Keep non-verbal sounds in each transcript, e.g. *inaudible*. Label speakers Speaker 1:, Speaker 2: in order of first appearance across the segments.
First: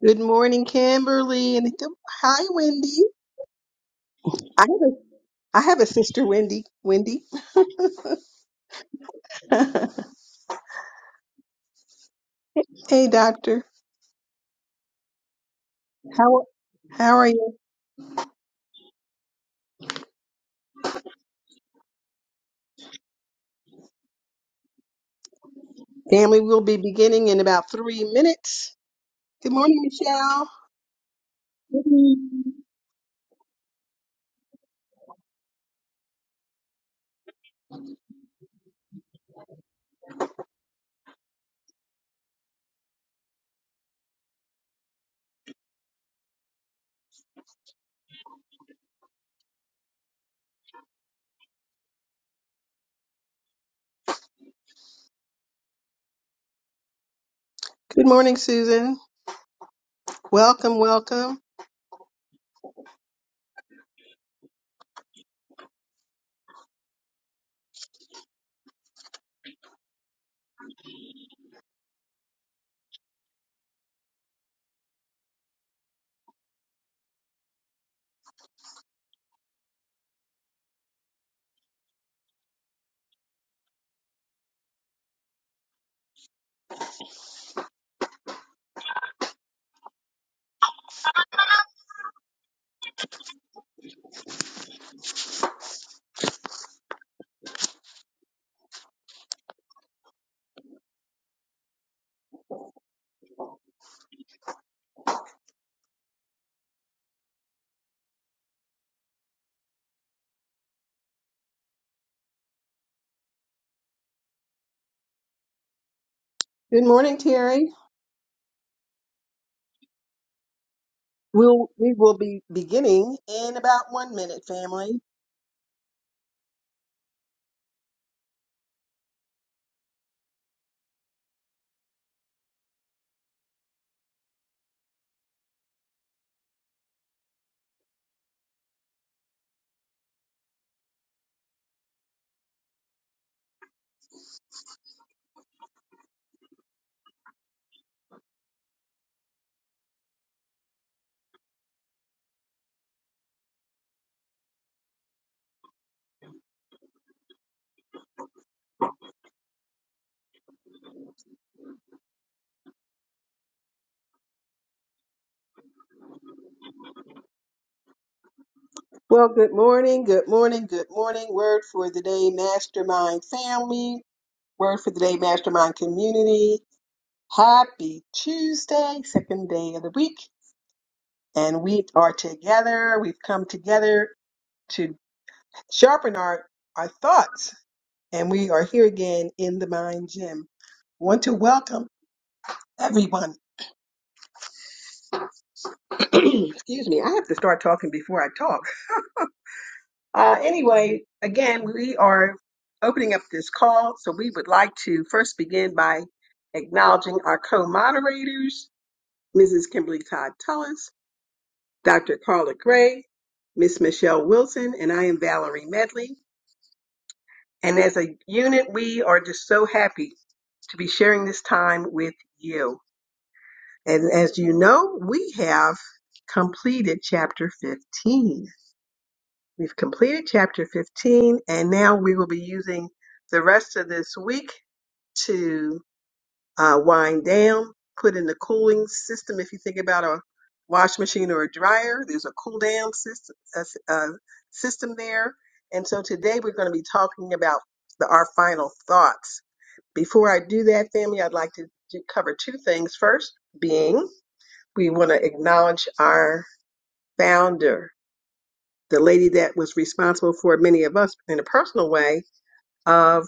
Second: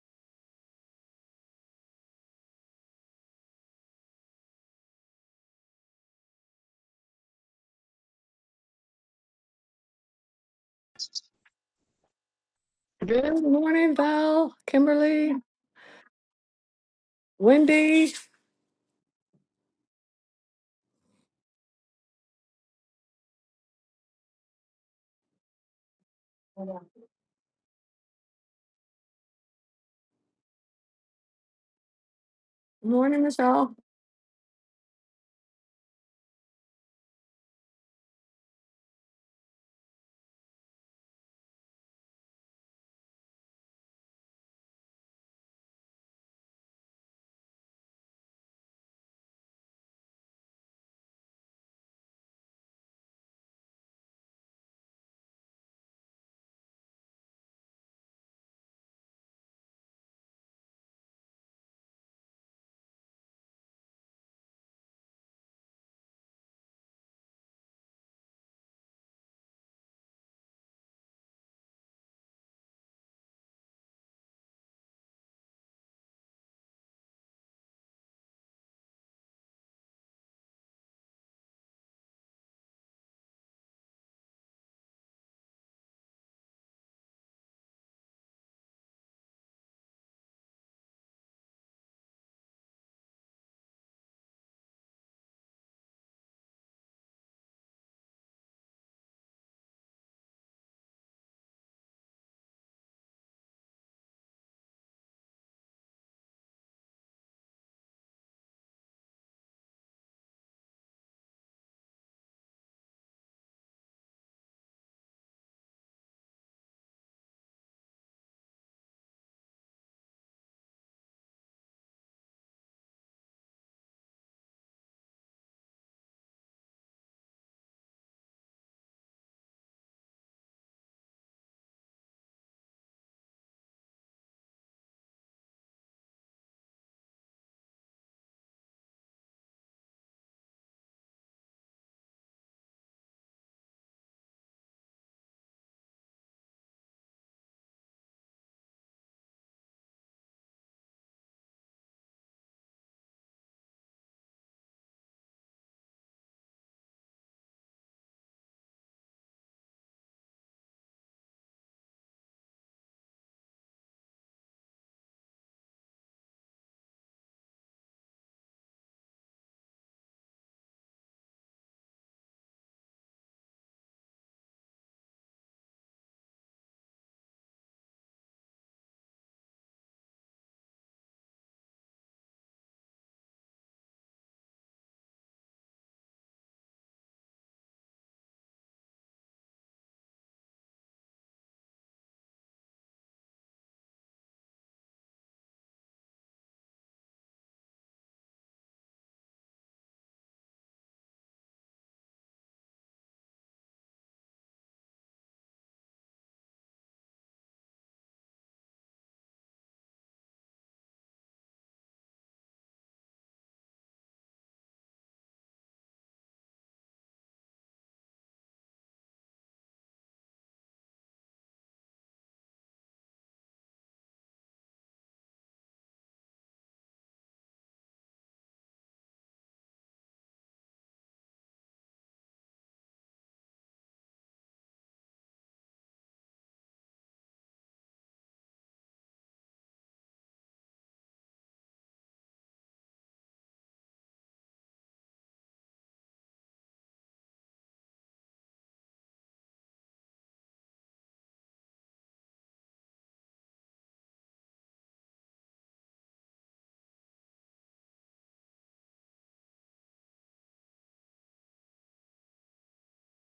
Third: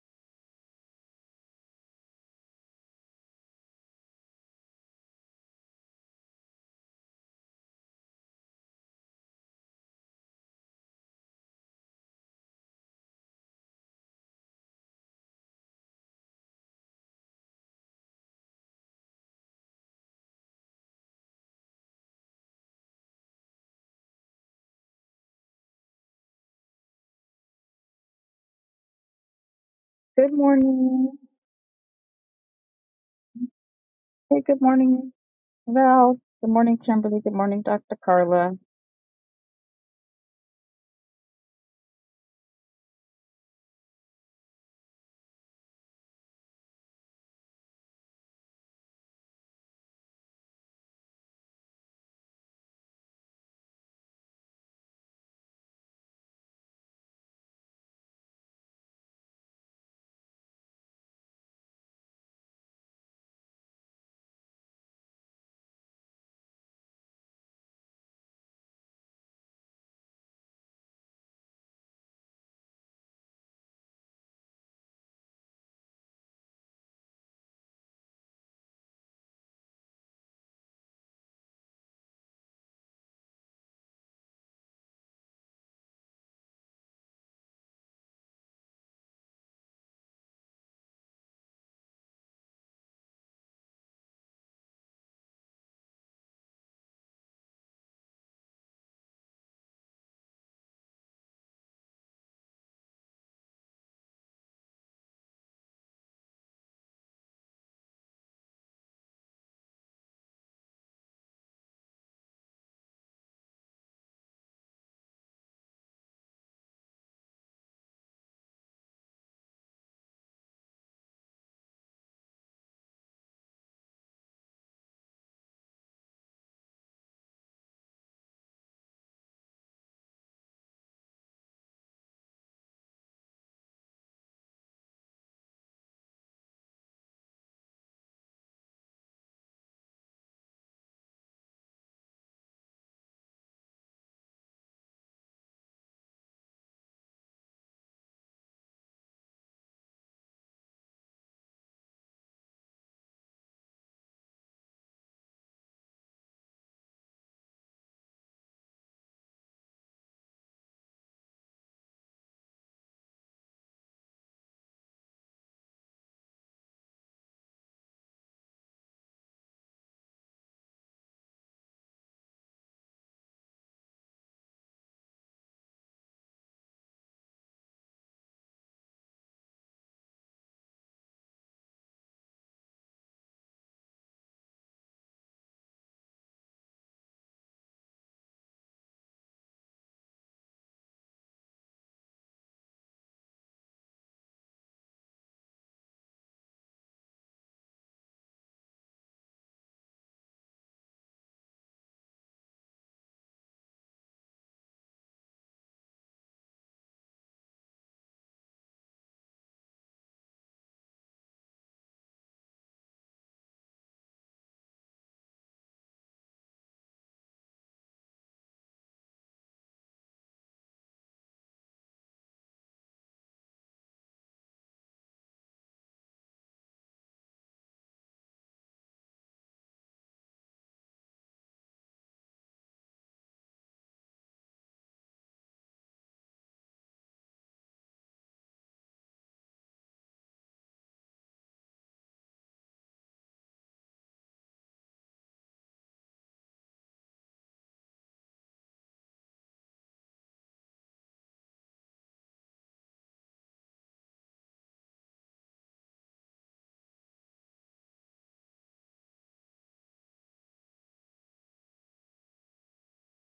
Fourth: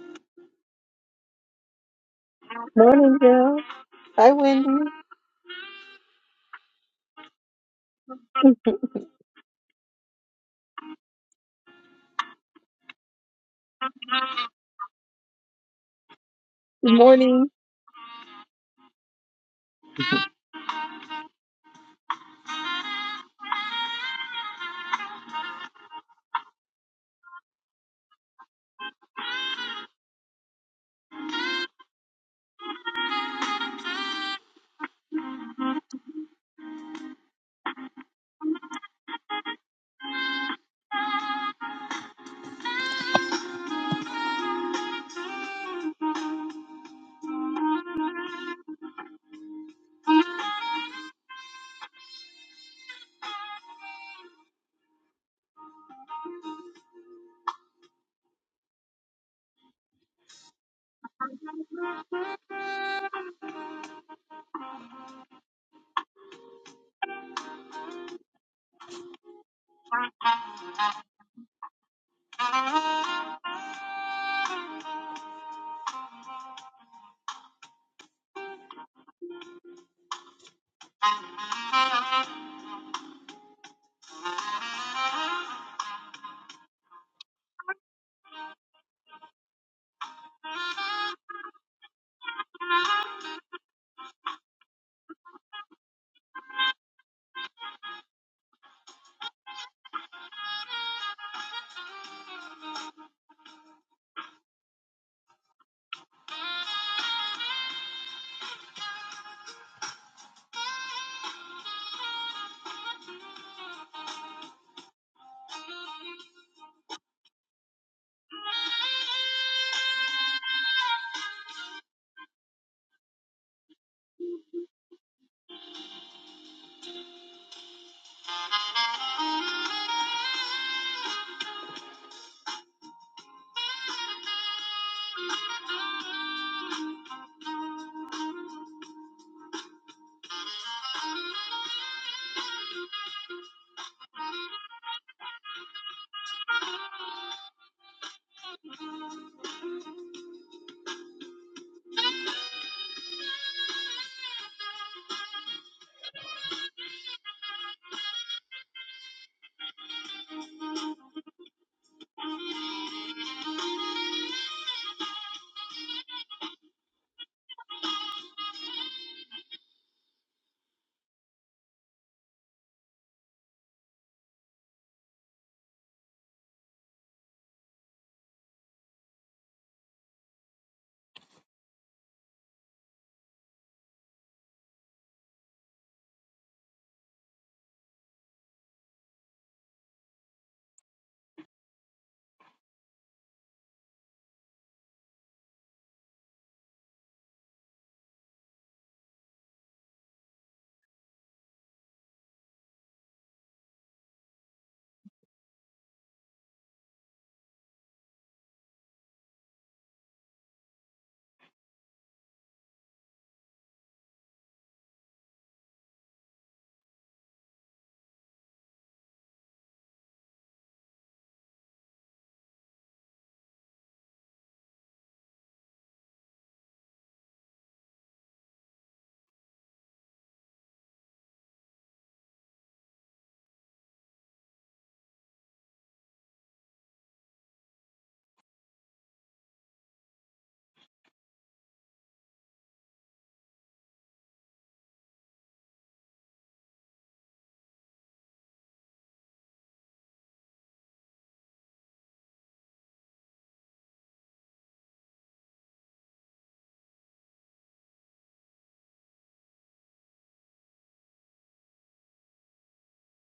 Speaker 1: Good morning, Kimberly, and good- hi, Wendy.
Speaker 2: Morning, Val. Hi,
Speaker 1: I have
Speaker 2: Wendy.
Speaker 1: a I have a sister, Wendy. Wendy. *laughs* hey,
Speaker 3: Good
Speaker 1: Doctor.
Speaker 3: morning, Val, Kimberly,
Speaker 1: How
Speaker 2: Good
Speaker 1: how are
Speaker 2: morning.
Speaker 1: you?
Speaker 3: Wendy.
Speaker 1: Family will be
Speaker 3: Good
Speaker 1: beginning in about three minutes. Good morning,
Speaker 4: Good
Speaker 1: Michelle.
Speaker 4: morning.
Speaker 1: Good morning,
Speaker 3: morning, Michelle.
Speaker 4: Hey, good morning, Val. Good morning, Kimberly. Good morning, Dr. Carla.
Speaker 1: Good morning, Susan. Welcome, welcome. Good morning, Terry. We'll, we will be beginning in about one minute, family. Well, good morning, good morning, good morning. Word for the day, Mastermind Family. Word for the day, Mastermind Community. Happy Tuesday, second day of the week. And we are together. We've come together to sharpen our, our thoughts and we are here again in the Mind Gym. Want to welcome everyone. *clears throat* Excuse me, I have to start talking before I talk. Uh, anyway, again, we are opening up this call, so we would like to first begin by acknowledging our co-moderators, Mrs. Kimberly Todd Tullis, Dr. Carla Gray, Miss Michelle Wilson, and I am Valerie Medley. And as a unit, we are just so happy to be sharing this time with you. And as you know, we have completed chapter 15. We've completed chapter 15, and now we will be using the rest of this week to uh, wind down, put in the cooling system. If you think about a wash machine or a dryer, there's a cool down system, uh, uh, system there. And so today we're going to be talking about the, our final thoughts. Before I do that, family, I'd like to do- cover two things. First, being we want to acknowledge our founder, the lady that was responsible for many of us in a personal way of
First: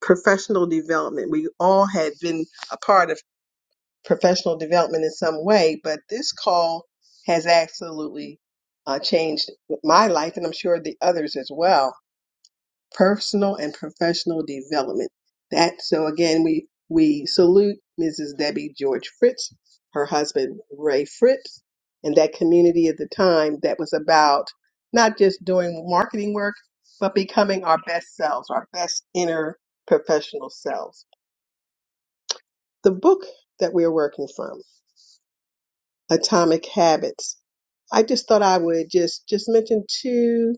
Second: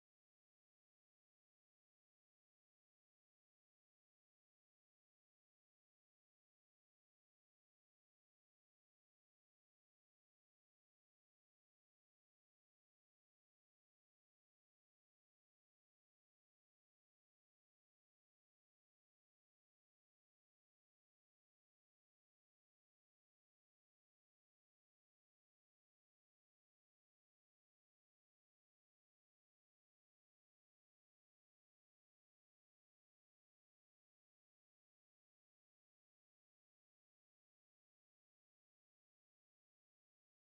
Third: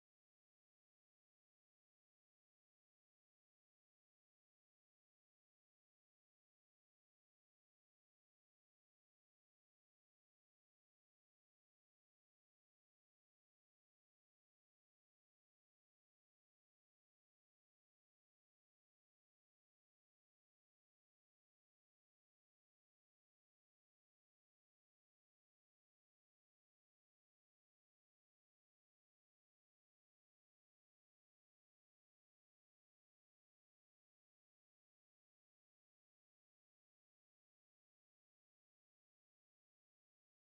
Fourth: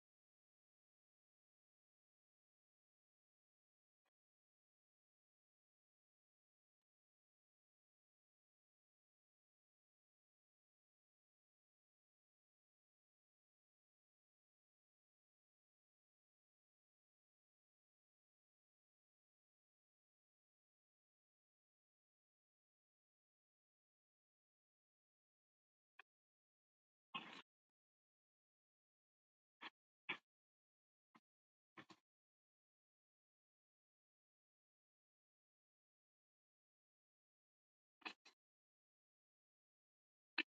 Speaker 1: professional development. We all had been a part of professional development in some way, but this call has absolutely uh, changed my life, and I'm sure the others as well personal and professional development. That so again we we salute Mrs. Debbie George Fritz, her husband Ray Fritz, and that community at the time that was about not just doing marketing work, but becoming our best selves, our best inner professional selves. The book that we're working from, Atomic Habits. I just thought I would just just mention two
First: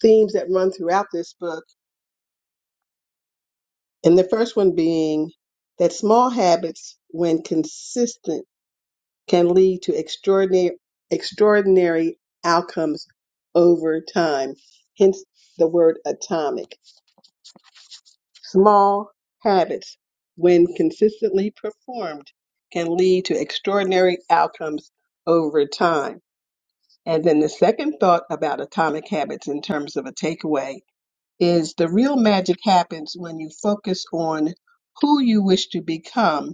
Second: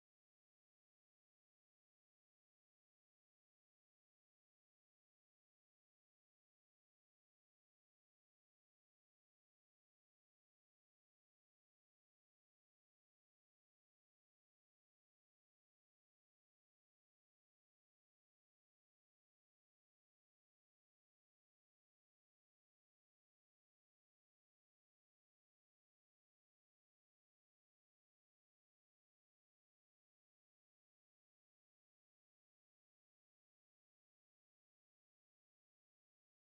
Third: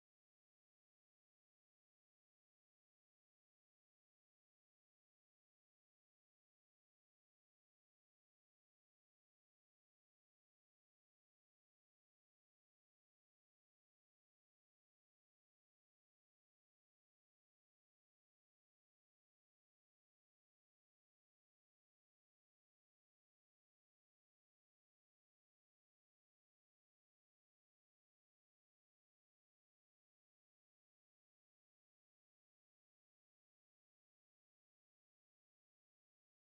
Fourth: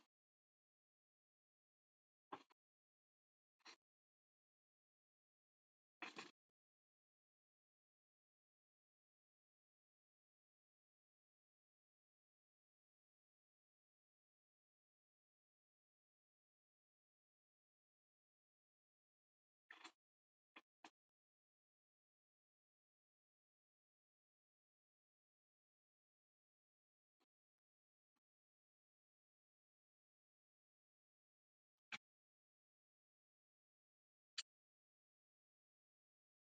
Speaker 1: themes that run throughout this book And the first one being that small habits, when consistent, can lead to extraordinary, extraordinary outcomes over time. Hence the word atomic. Small habits, when consistently performed, can lead to extraordinary outcomes over time. And then the second thought about atomic habits in terms of a takeaway is the real magic happens when you focus on who you wish to become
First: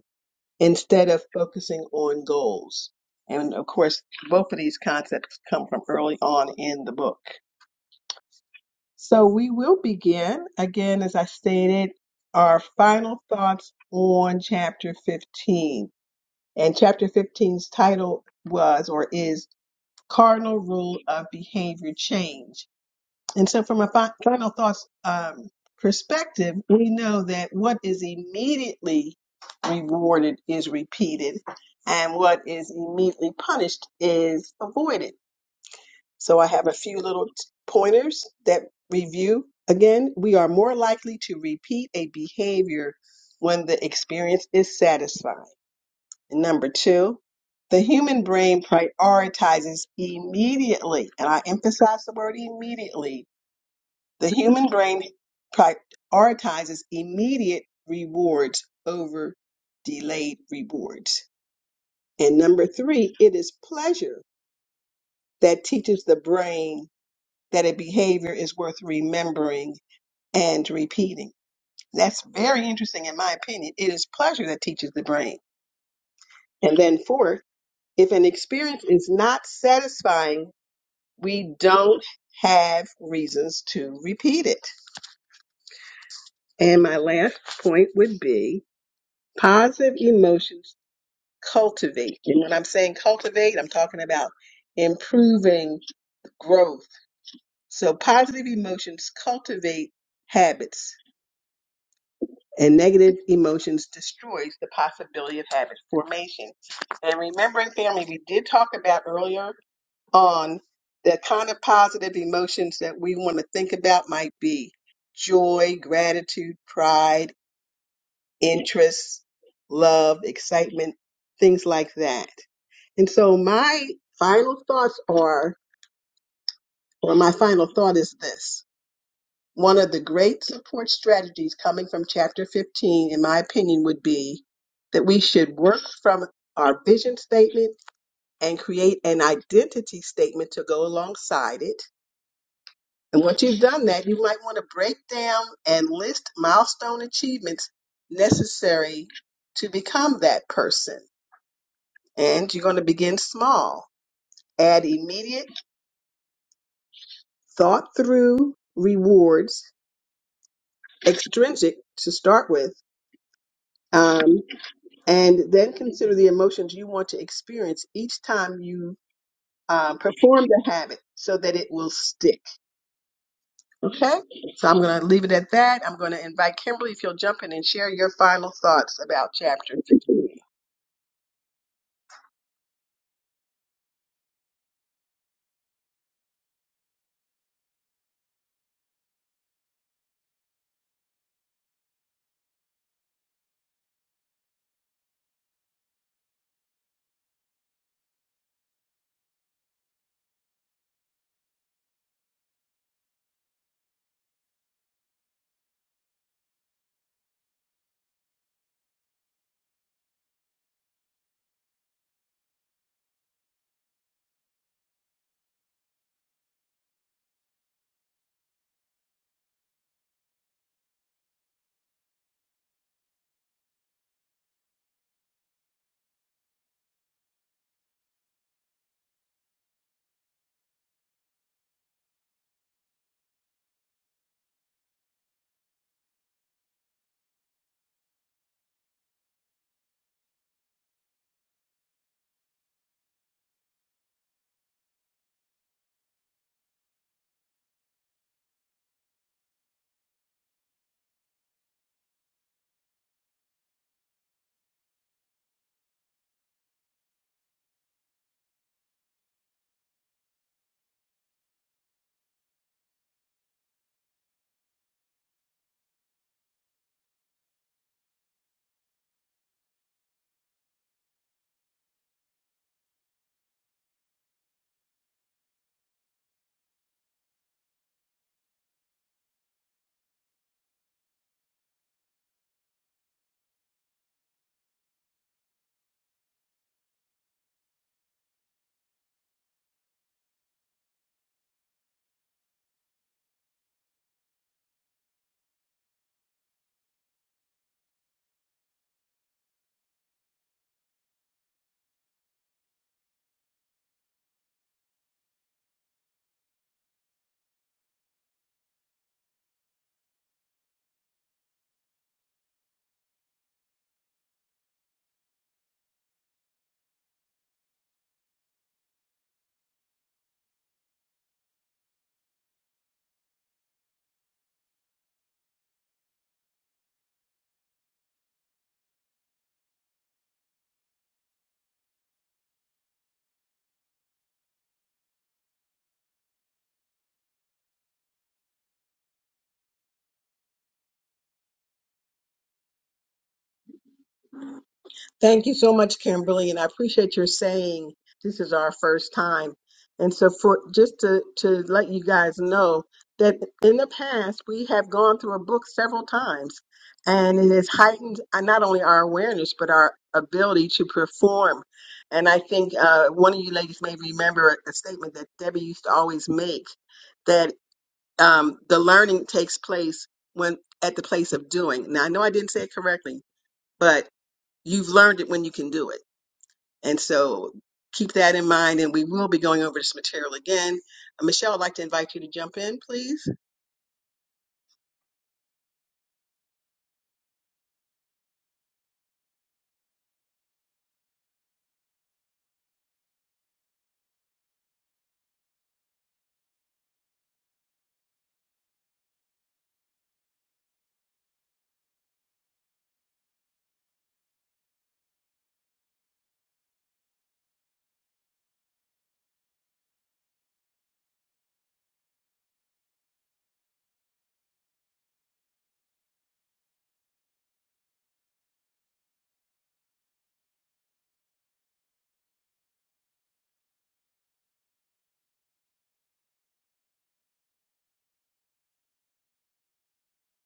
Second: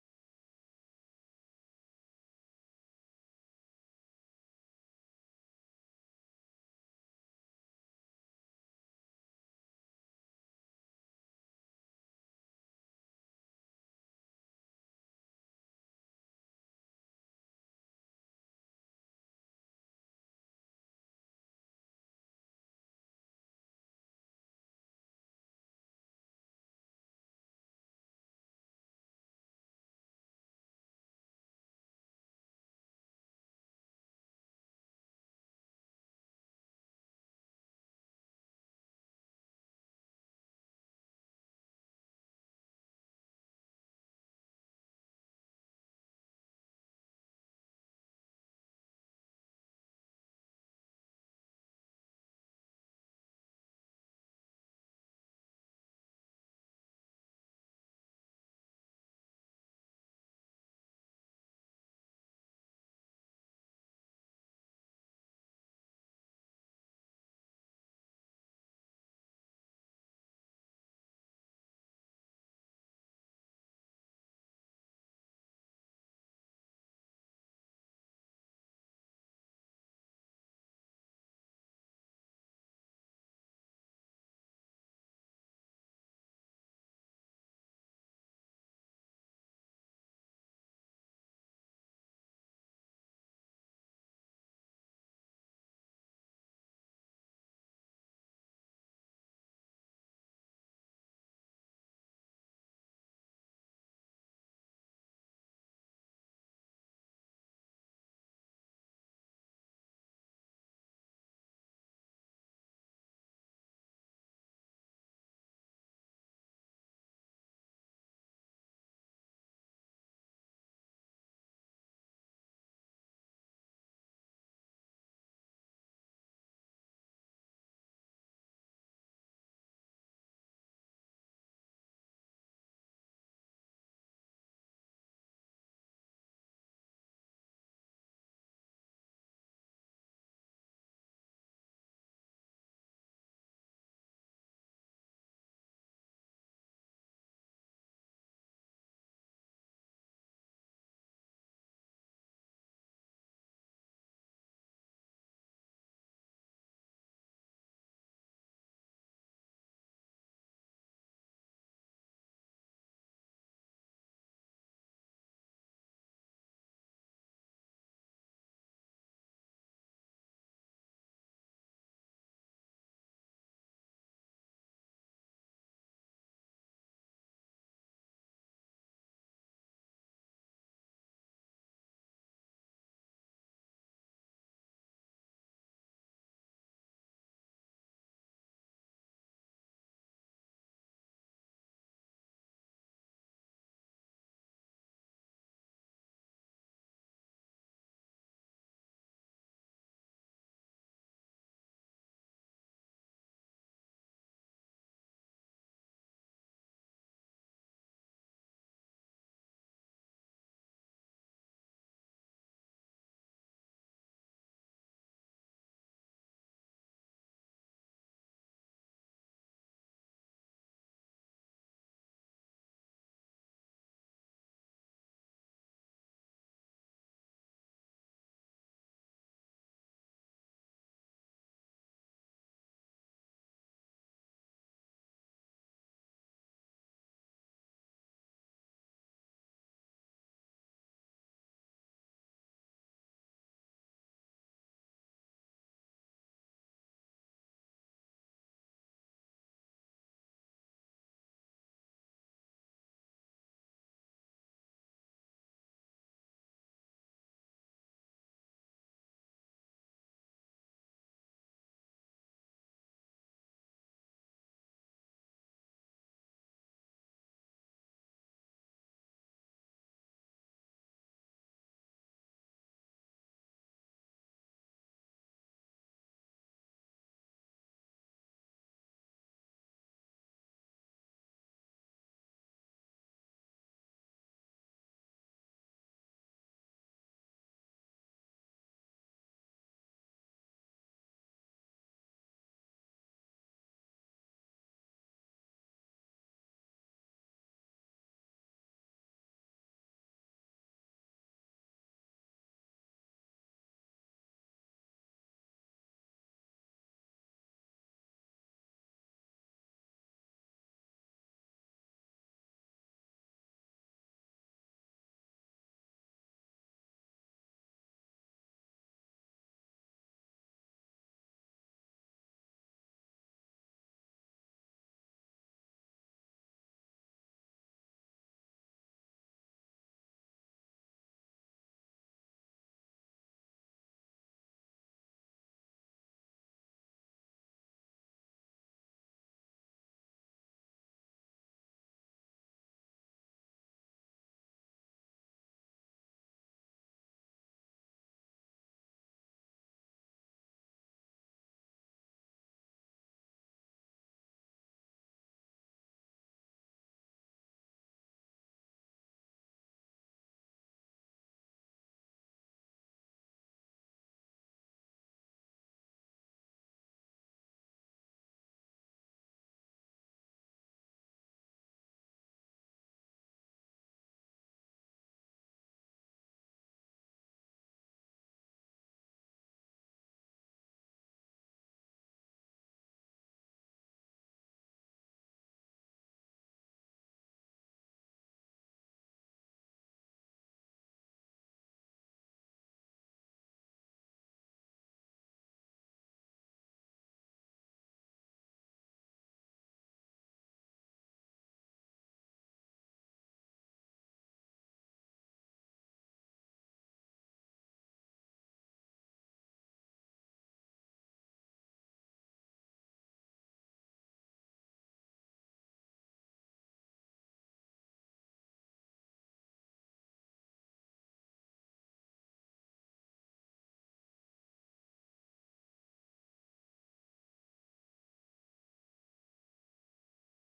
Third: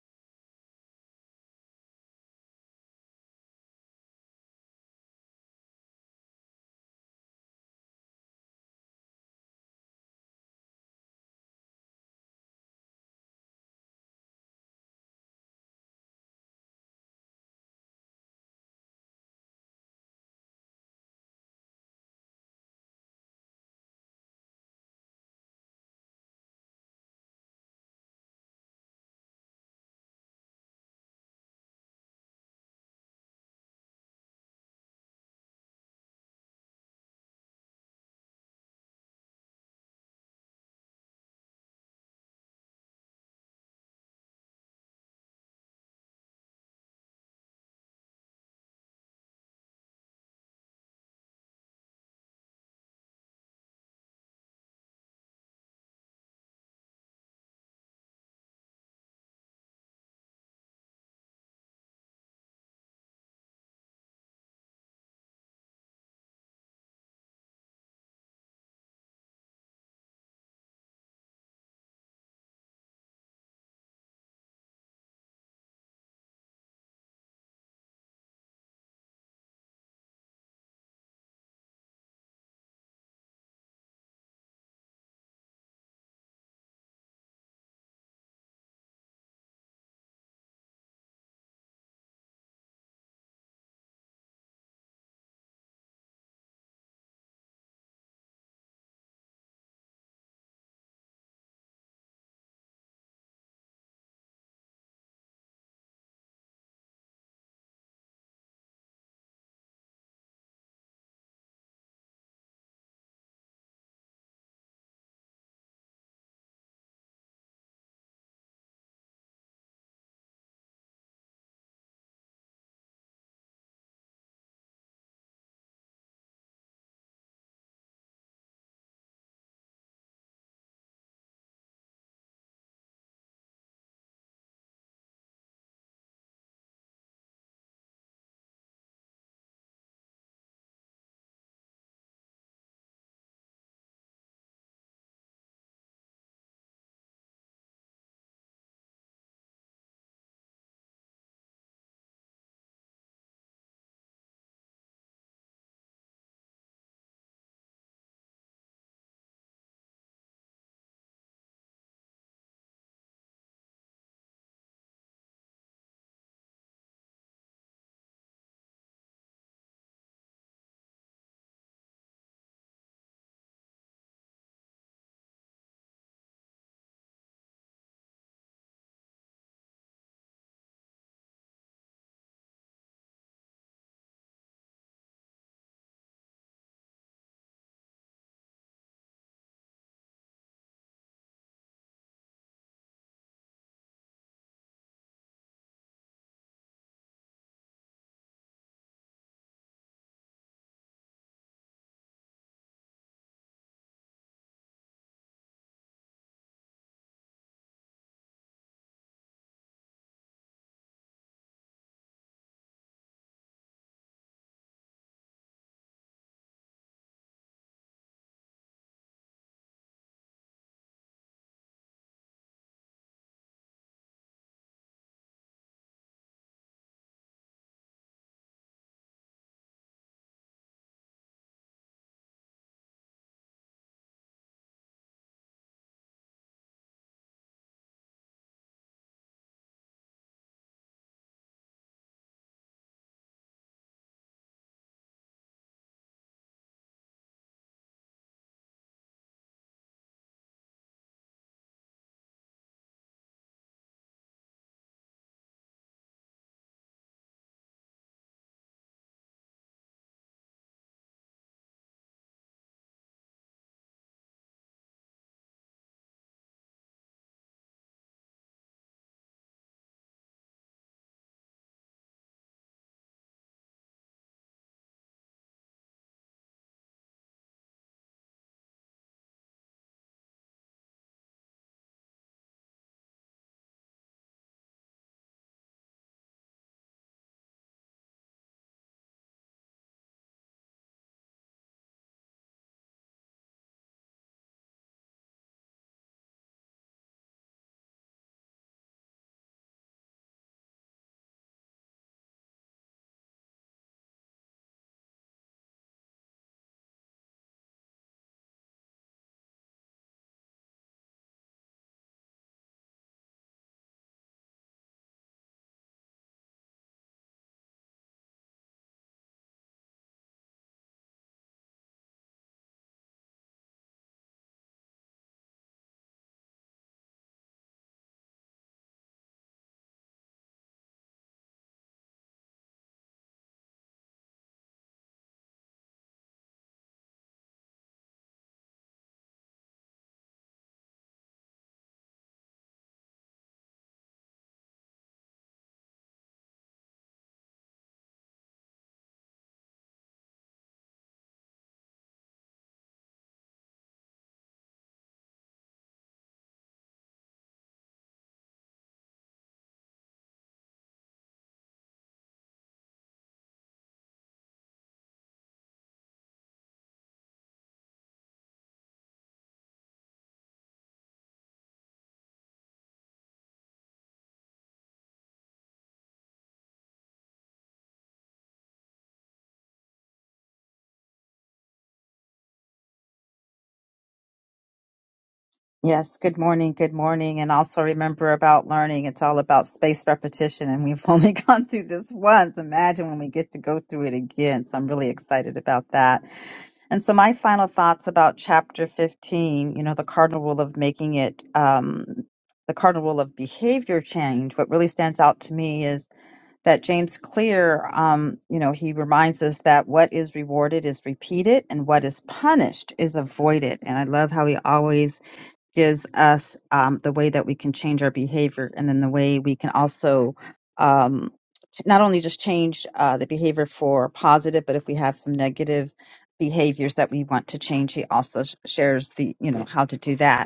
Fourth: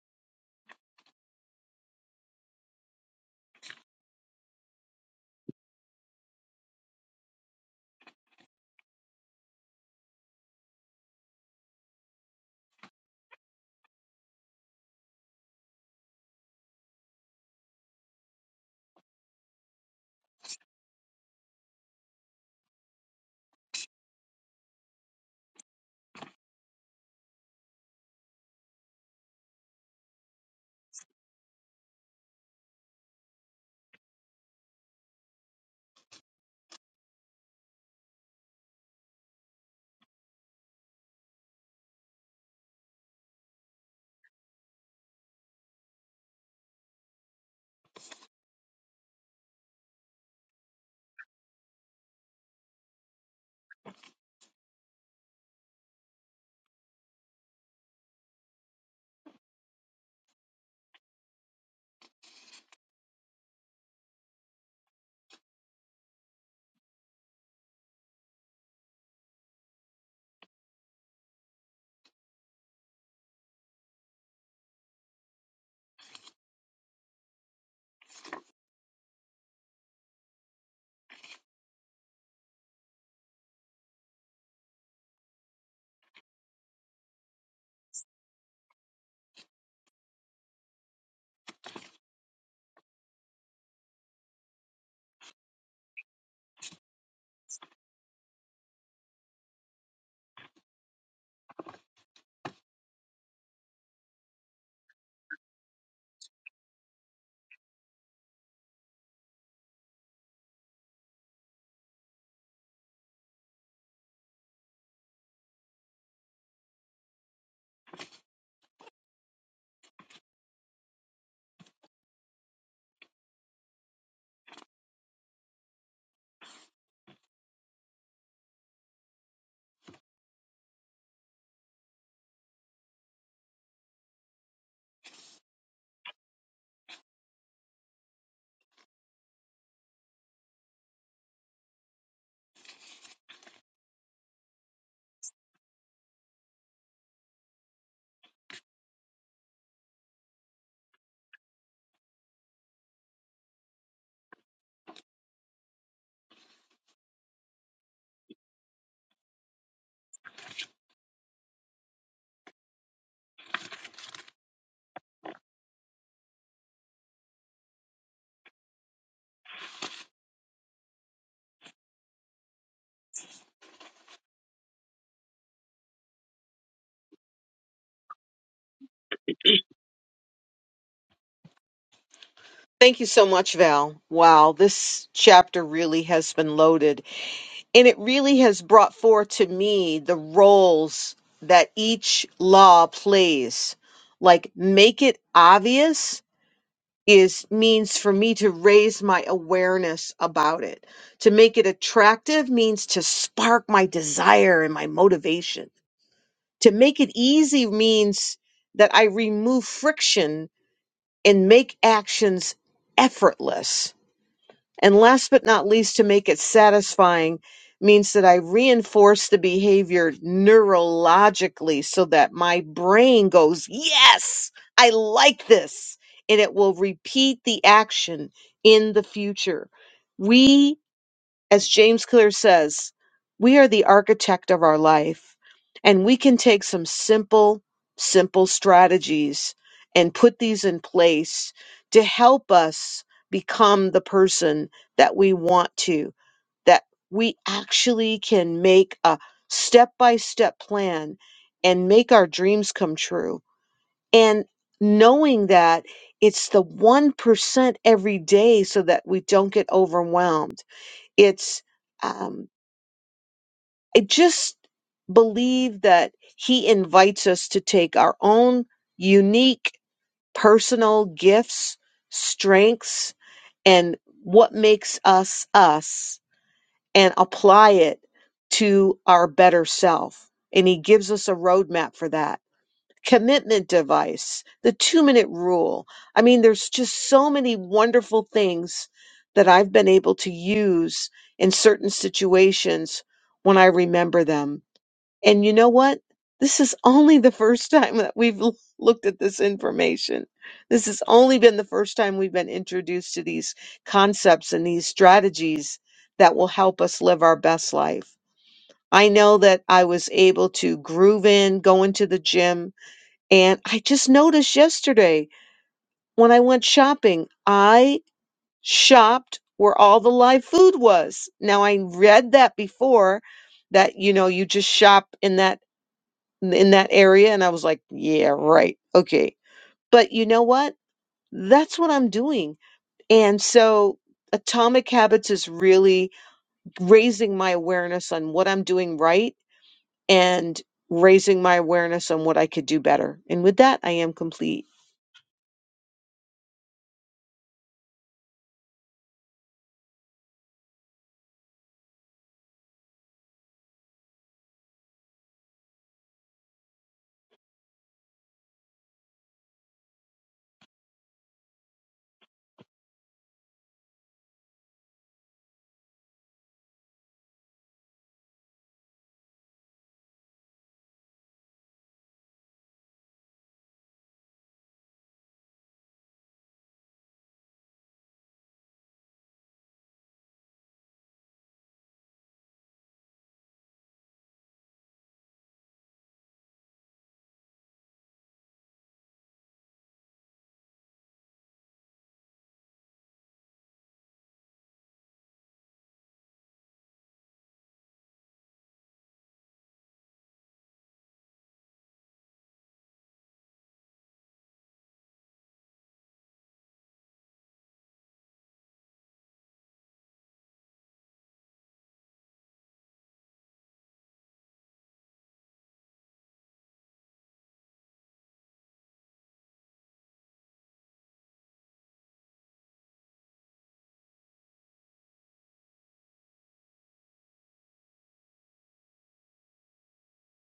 Speaker 1: instead of focusing on goals. And of course, both of these concepts come from early on in the book. So we will begin, again, as I stated, our final thoughts on chapter 15. And chapter 15's title was or is Cardinal Rule of Behavior Change. And so, from a fi- final thoughts um, perspective, we know that what is immediately rewarded is repeated, and what is immediately punished is avoided. So, I have a few little t- pointers that review. Again, we are more likely to repeat a behavior when the experience is satisfying. Number two, the human brain prioritizes immediately, and I emphasize the word immediately the human brain prioritizes immediate rewards over delayed rewards. And number three, it is pleasure that teaches the brain that a behavior is worth remembering and repeating. That's very interesting, in my opinion. It is pleasure that teaches the brain. And then, fourth, if an experience is not satisfying, we don't have reasons to repeat it. And my last point would be Positive emotions cultivate. And when I'm saying cultivate, I'm talking about improving growth. So positive emotions cultivate habits, and negative emotions destroys the possibility of habit formation. And remembering family, we did talk about earlier on the kind of positive emotions that we want to think about might be joy, gratitude, pride, interest, love, excitement, things like that. And so my final thoughts are, or my final thought is this. One of the great support strategies coming from chapter 15, in my opinion, would be that we should work from our vision statement and create an identity statement to go alongside it. And once you've done that, you might want to break down and list milestone achievements necessary to become that person. And you're going to begin small. Add immediate thought through rewards, extrinsic to start with, um, and then consider the emotions you want to experience each time you um, perform the habit so that it will stick. Okay? So I'm going to leave it at that. I'm going to invite Kimberly if you'll jump in and share your final thoughts about chapter 15.
Speaker 2: Thank you, Chevelle. Wow, this chapter really has been loaded, and it really has brought forth to me the roles that each law plays. Like, make it obvious is for me to raise my awareness about it. To make it attractive means to spark my desire and my motivation. To make it easy means that I remove friction and make actions effortless. And last but not least, to make it satisfying means that I reinforce the behavior neurologically so that my brain goes, Yes, I like this. And it will repeat the action in the future. We as James Clear says, we are the architect of our life, and we can take some simple, simple strategies and put these in place to help us become the person that we want to, that we actually can make a step by step plan and make our dreams come true. And knowing that it's the 1% every day so that we don't get overwhelmed it's um, i just believe that he invites us to take our own unique personal gifts strengths and what makes us us and apply it to our better self and he gives us a roadmap for that commitment device, the two minute rule. I mean, there's just so many wonderful things that I've been able to use in certain situations when I remember them. And you know what? This is only the first *laughs* time that we've l- looked at this information. This has only been the first time we've been introduced to these concepts and these strategies that will help us live our best life. I know that I was able to groove in, go into the gym, and I just noticed yesterday when I went shopping, I shopped where all the live food was. Now I read that before that you know you just shop in that in that area and I was like, yeah, right. Okay. But you know what? That's what I'm doing. And so Atomic Habits is really raising my awareness on what I'm doing right and raising my awareness on what I could do better. And with that, I am complete.
Speaker 1: Thank you so much, Kimberly, and I appreciate your saying this is our first time. And so for just to, to let you guys know that in the past we have gone through a book several times and it has heightened uh, not only our awareness but our ability to perform. And I think uh, one of you ladies may remember a a statement that Debbie used to always make that um, the learning takes place when at the place of doing. Now I know I didn't say it correctly, but you've learned it when you can do it. And so keep that in mind, and we will be going over this material again. Uh, Michelle, I'd like to invite you to jump in, please.
Speaker 4: Yes, good morning, good morning. And also remember about learning. It's all about spaced repetition, and we've *laughs* only gone through this once. Imagine when we get to go through it again. So I'm really excited about that. And so my final thoughts about chapter 15, you know, the cardinal rule of making it um, the cardinal rule of behavior change. What really stands out to me is that James Clear, um, you know, he reminds us that what is rewarded is repeated and what is punished is avoided. And I love how he always gives us um, the way that we can change our behavior and then the way we can also um, not only just change uh, the behavior for positive, but if we have some negative behaviors that we want to change, he also sh- shares the, you know, how to do that.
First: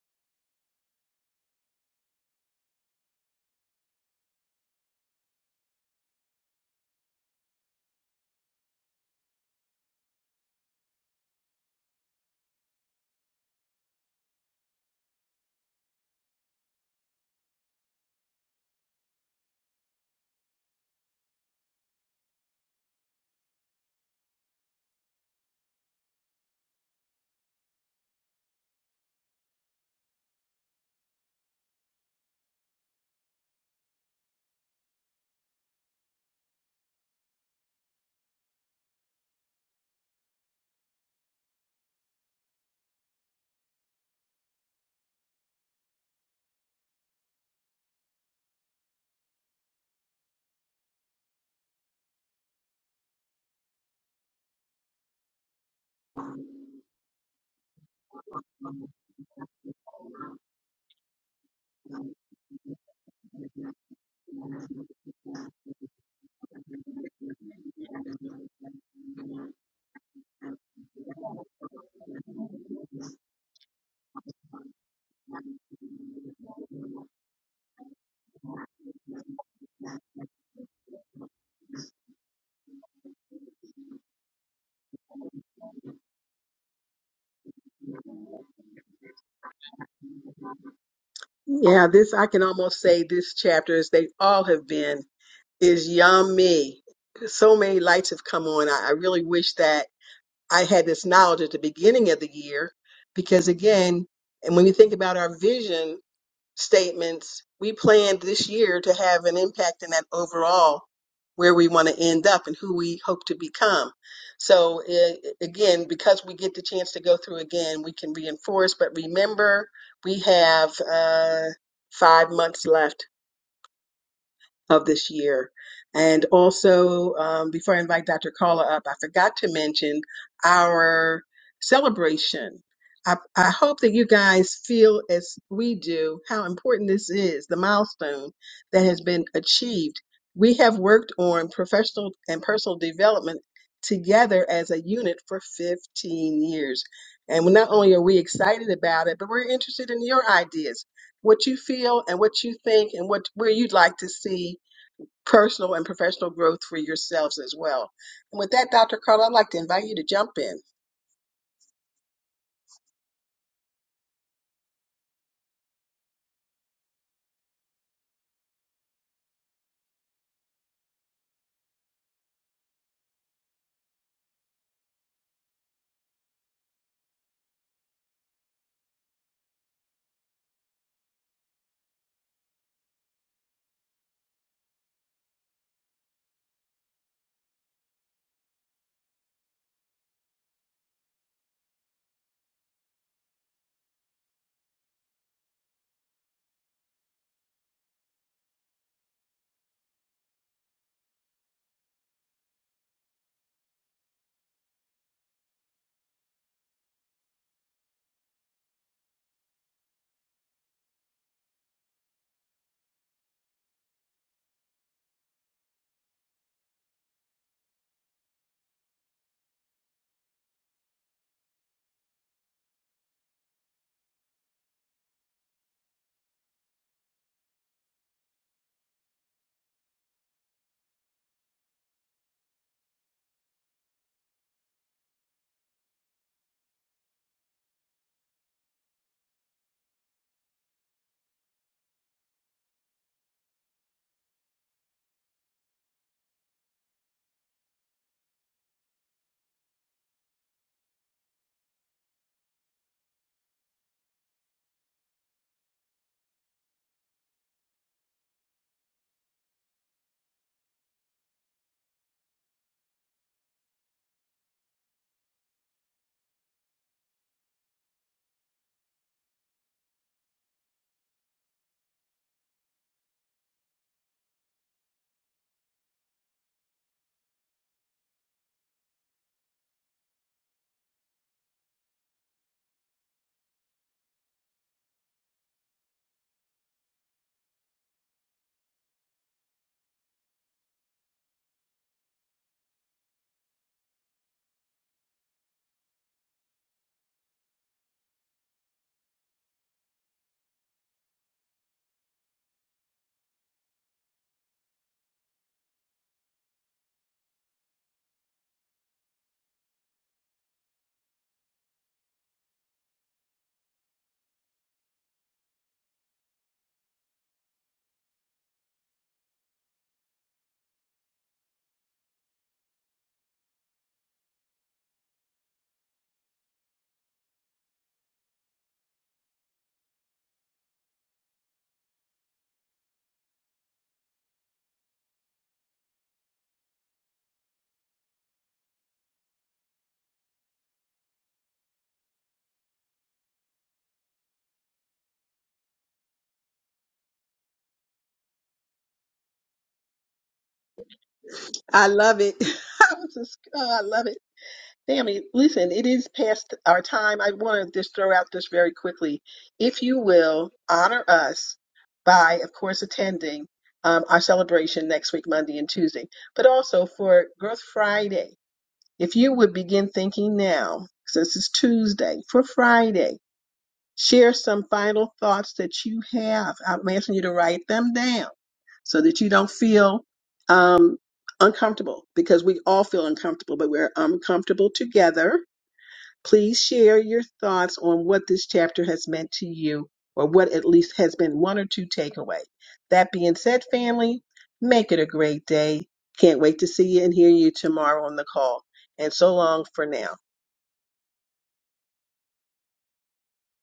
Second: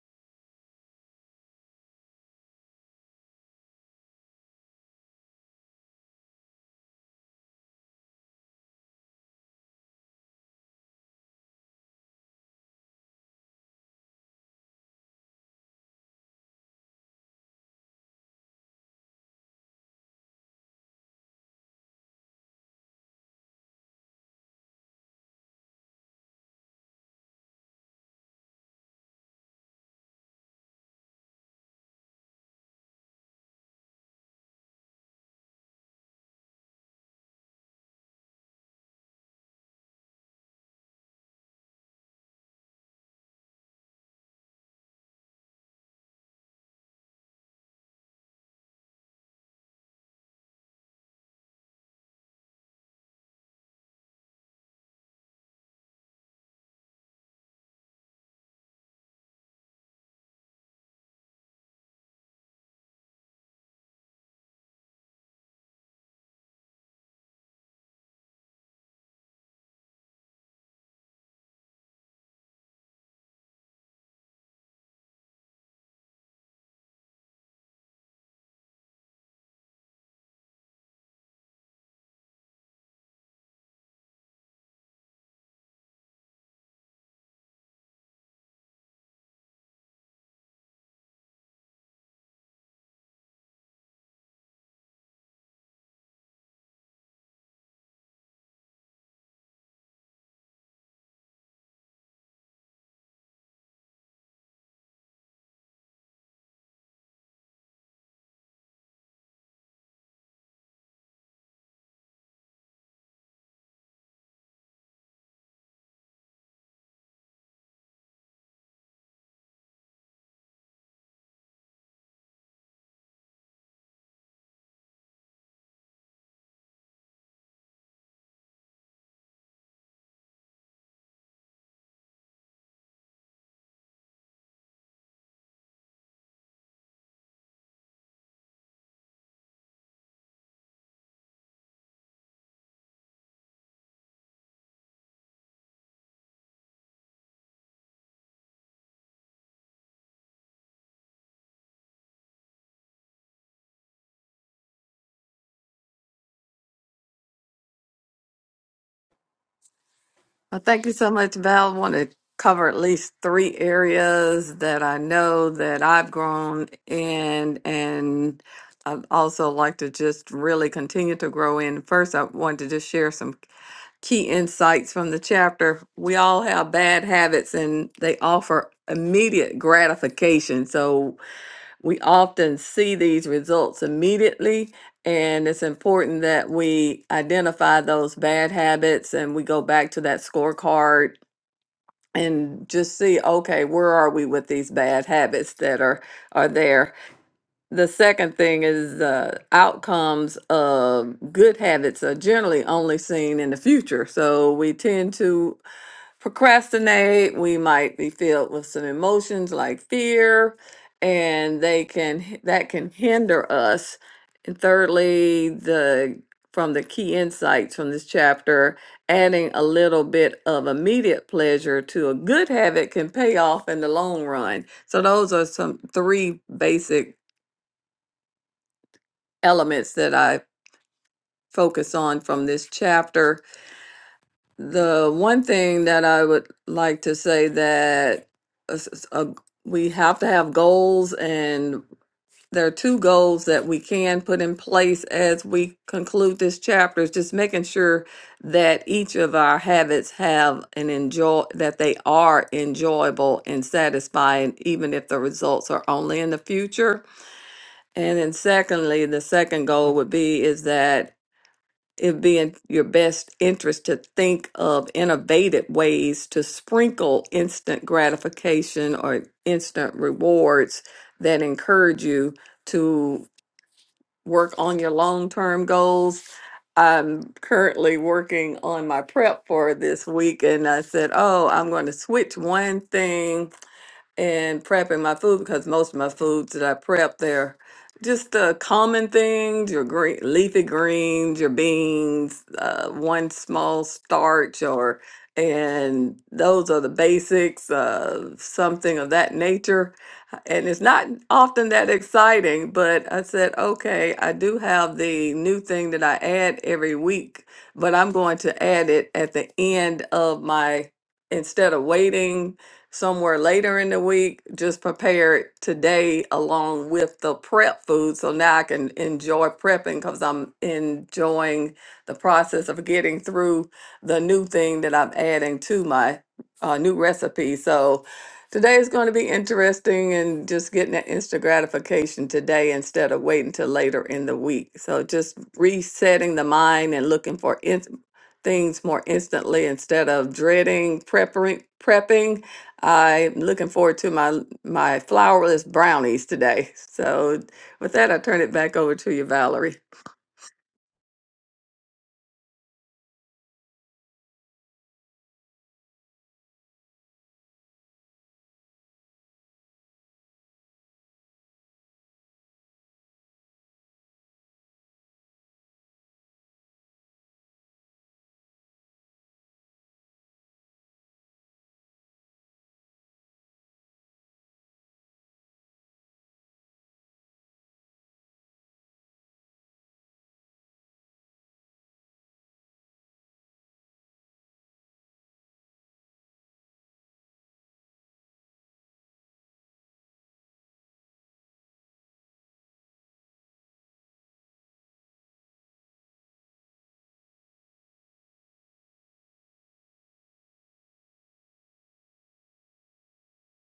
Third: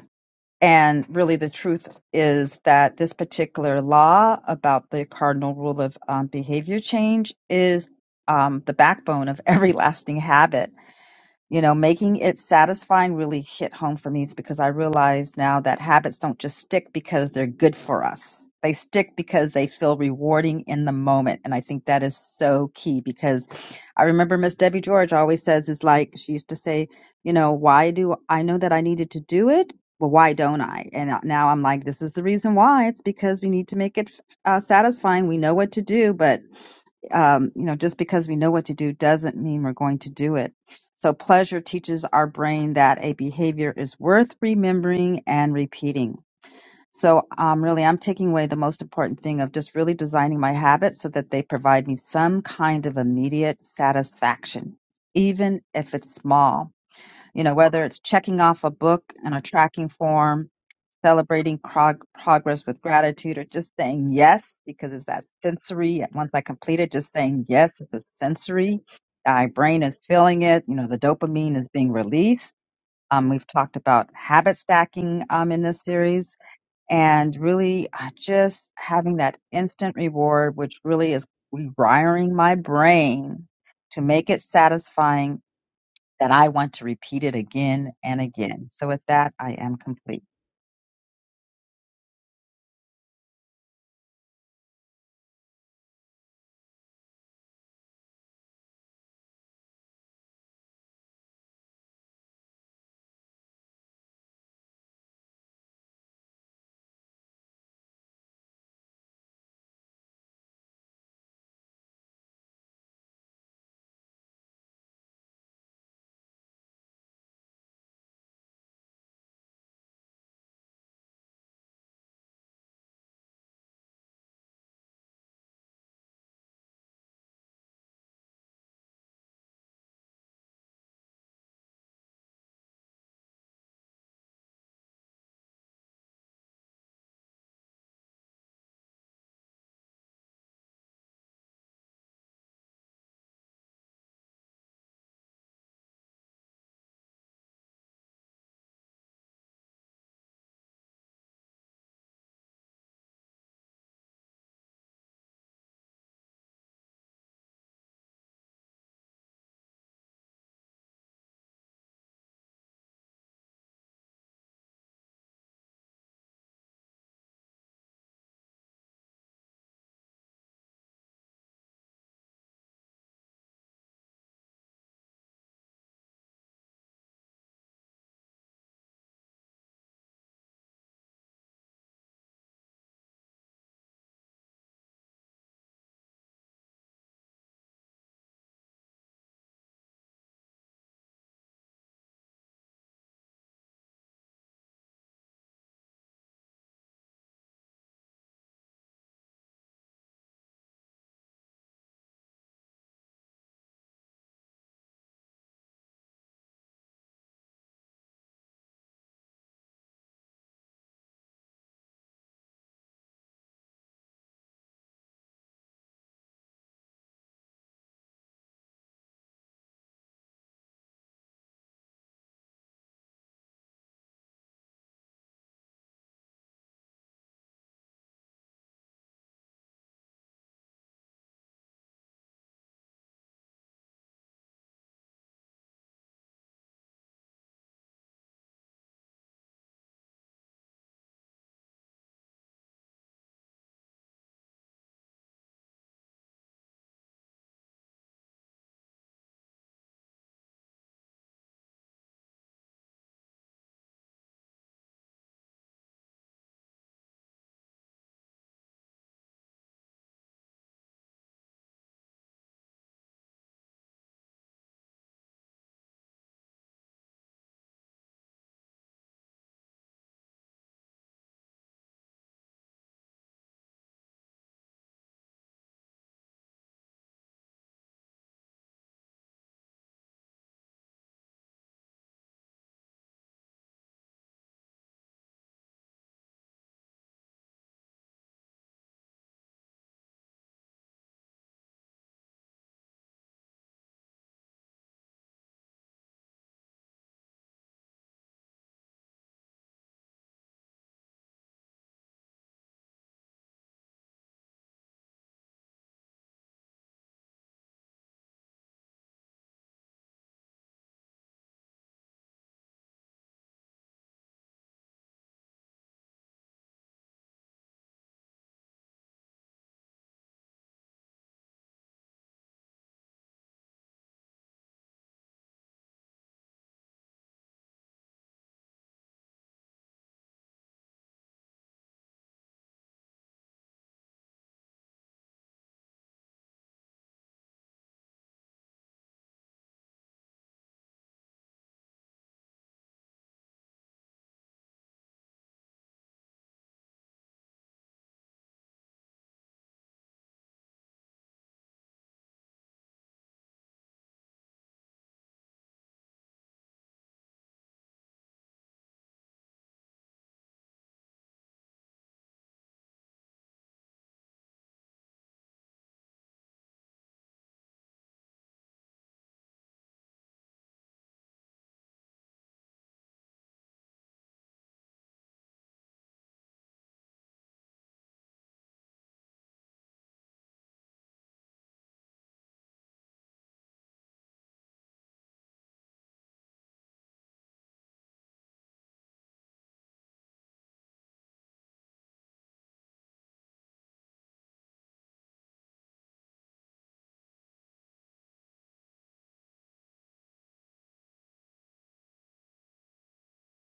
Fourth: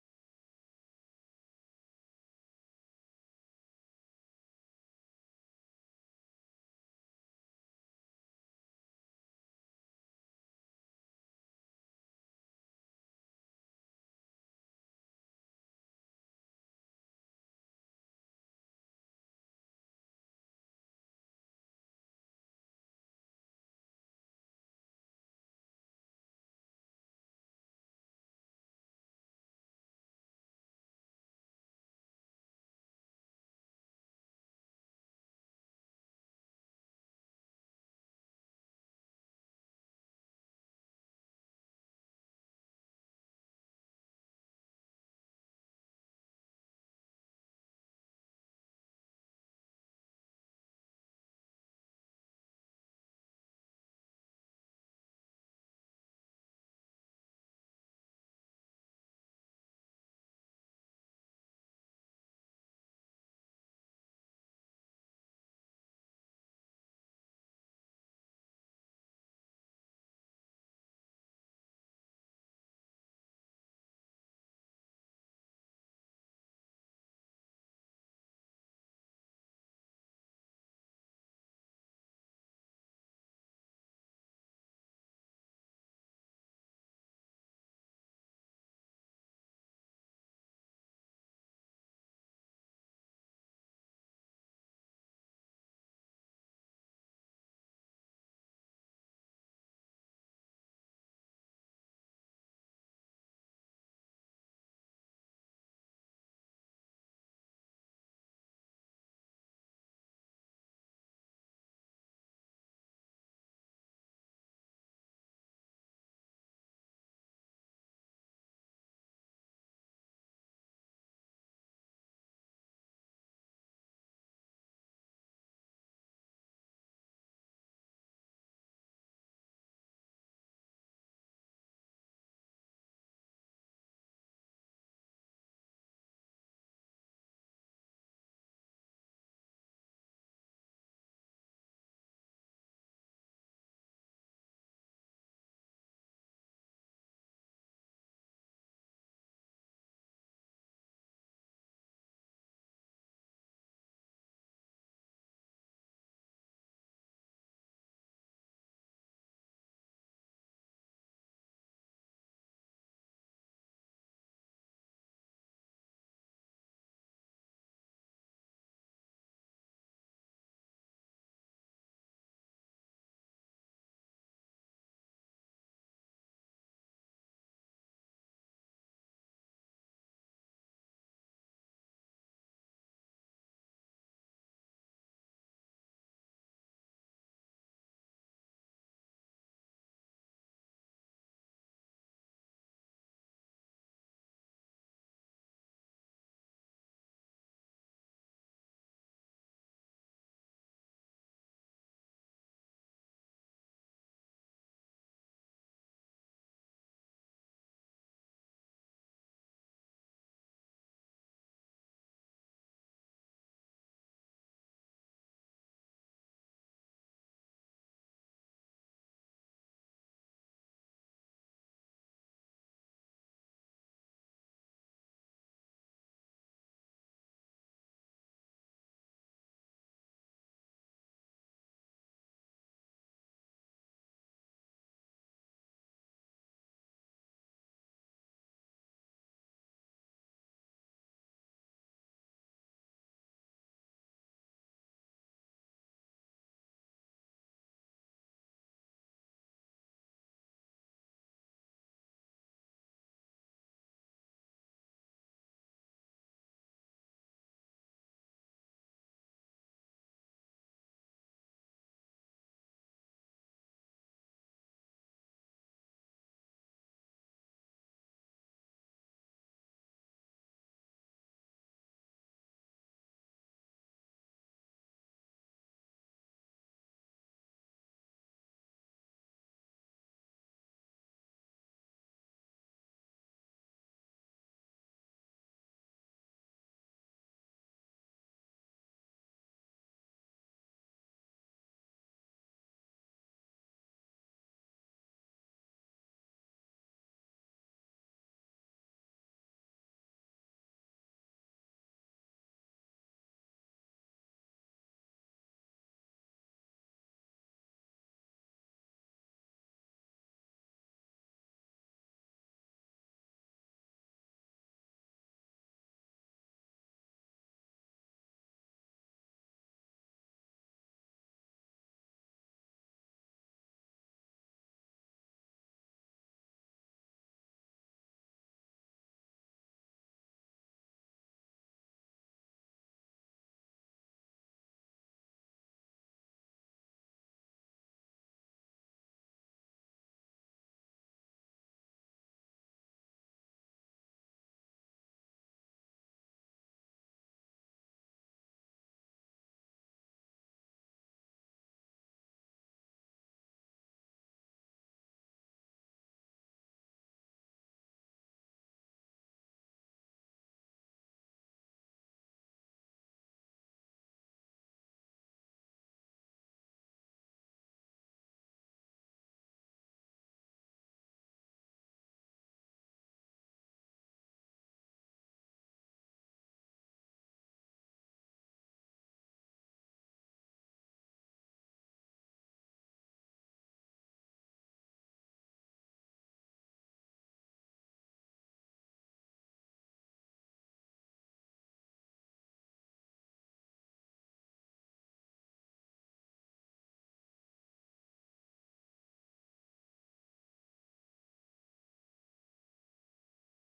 Speaker 4: And really, the truth is that this particular law about the cardinal rule of um, behavior change is um, the backbone of every *laughs* lasting habit you know, making it satisfying really hit home for me It's because I realize now that habits don't just stick because they're good for us. They stick because they feel rewarding in the moment. And I think that is so key because I remember Miss Debbie George always says, "It's like, she used to say, you know, why do I know that I needed to do it? Well, why don't I? And now I'm like, this is the reason why. It's because we need to make it uh, satisfying. We know what to do, but um, you know, just because we know what to do doesn't mean we're going to do it. So pleasure teaches our brain that a behavior is worth remembering and repeating. So um, really, I'm taking away the most important thing of just really designing my habits so that they provide me some kind of immediate satisfaction, even if it's small. You know, whether it's checking off a book in a tracking form celebrating prog- progress with gratitude or just saying yes because it's that sensory once i complete it just saying yes it's a sensory my brain is feeling it you know the dopamine is being released um, we've talked about habit stacking um, in this series and really uh, just having that instant reward which really is rewiring my brain to make it satisfying that i want to repeat it again and again so with that i am complete
Speaker 1: Yeah, this, I can almost say this chapter, as they all have been, is yummy. So many lights have come on. I, I really wish that I had this knowledge at the beginning of the year because, again, and when you think about our vision statements. We planned this year to have an impact in that overall where we want to end up and who we hope to become. So eh, again, because we get the chance to go through again, we can reinforce. But remember, we have uh, five months left of this year. And also, um, before I invite Dr. Carla up, I forgot to mention our celebration. I, I hope that you guys feel as we do how important this is, the milestone that has been achieved. We have worked on professional and personal development together as a unit for 15 years. And we- not only are we excited about it, but we're interested in your ideas, what you feel and what you think and what where you'd like to see personal and professional growth for yourselves as well. And with that, Dr. Carla, I'd like to invite you to jump in.
Speaker 3: Well, thank you so much, Val. want to cover at least three areas that I know that I've grown in, and I'd also like to just really continue to grow in. First, I wanted to just share some key insights from the chapter. We all have bad habits, and they offer immediate gratification. So we often see these results immediately and it's important that we identify those bad habits and we go back to that scorecard and just see okay where are we with these bad habits that are are there the second thing is uh, outcomes of good habits are generally only seen in the future. So we tend to procrastinate. We might be filled with some emotions like fear, and they can h- that can hinder us. And thirdly, the from the key insights from this chapter, adding a little bit of immediate pleasure to a good habit can pay off in the long run. So those are some three basic elements that I focus on from this chapter. The one thing that I would like to say that is- is, uh, we have to have goals, and there are two goals that we can put in place as we conclude this chapter. Is just making sure that each of our habits have an enjoy that they are enjoyable and satisfying, even if the results are only in the future. And then secondly, the second goal would be is that it be in your best interest to think of innovative ways to sprinkle instant gratification or instant rewards that encourage you to work on your long term goals. I'm currently working on my prep for this week, and I said, Oh, I'm going to switch one thing and prepping my food because most of my foods that I prep they're just uh, common things your green leafy greens your beans uh, one small starch or and those are the basics uh, something of that nature and it's not often that exciting but i said okay i do have the new thing that i add every week but i'm going to add it at the end of my instead of waiting somewhere later in the week. Just prepare it today along with the prep food. So now I can enjoy prepping because I'm enjoying the process of getting through the new thing that I'm adding to my uh, new recipe. So today is going to be interesting and just getting that instant gratification today instead of waiting till later in the week. So just resetting the mind and looking for in- things more instantly instead of dreading prepping, prepping I'm looking forward to my my flourless brownies today. So with that, I turn it back over to you, Valerie.
Speaker 1: I love it. *laughs* I was just, oh, I love it. Tammy, listen, it is past our time. I want to just throw out this very quickly. If you will honor us by, of course, attending um, our celebration next week, Monday and Tuesday, but also for Growth Friday, if you would begin thinking now, since it's Tuesday, for Friday. share some final thoughts that you have. I'm asking you to write them down so that you don't feel um, uncomfortable because we all feel uncomfortable, but we're uncomfortable together. Please share your thoughts on what this chapter has meant to you or what at least has been one or two takeaway. That being said, family, make it a great day. Can't wait to see you and hear you tomorrow on the call. And so long for now.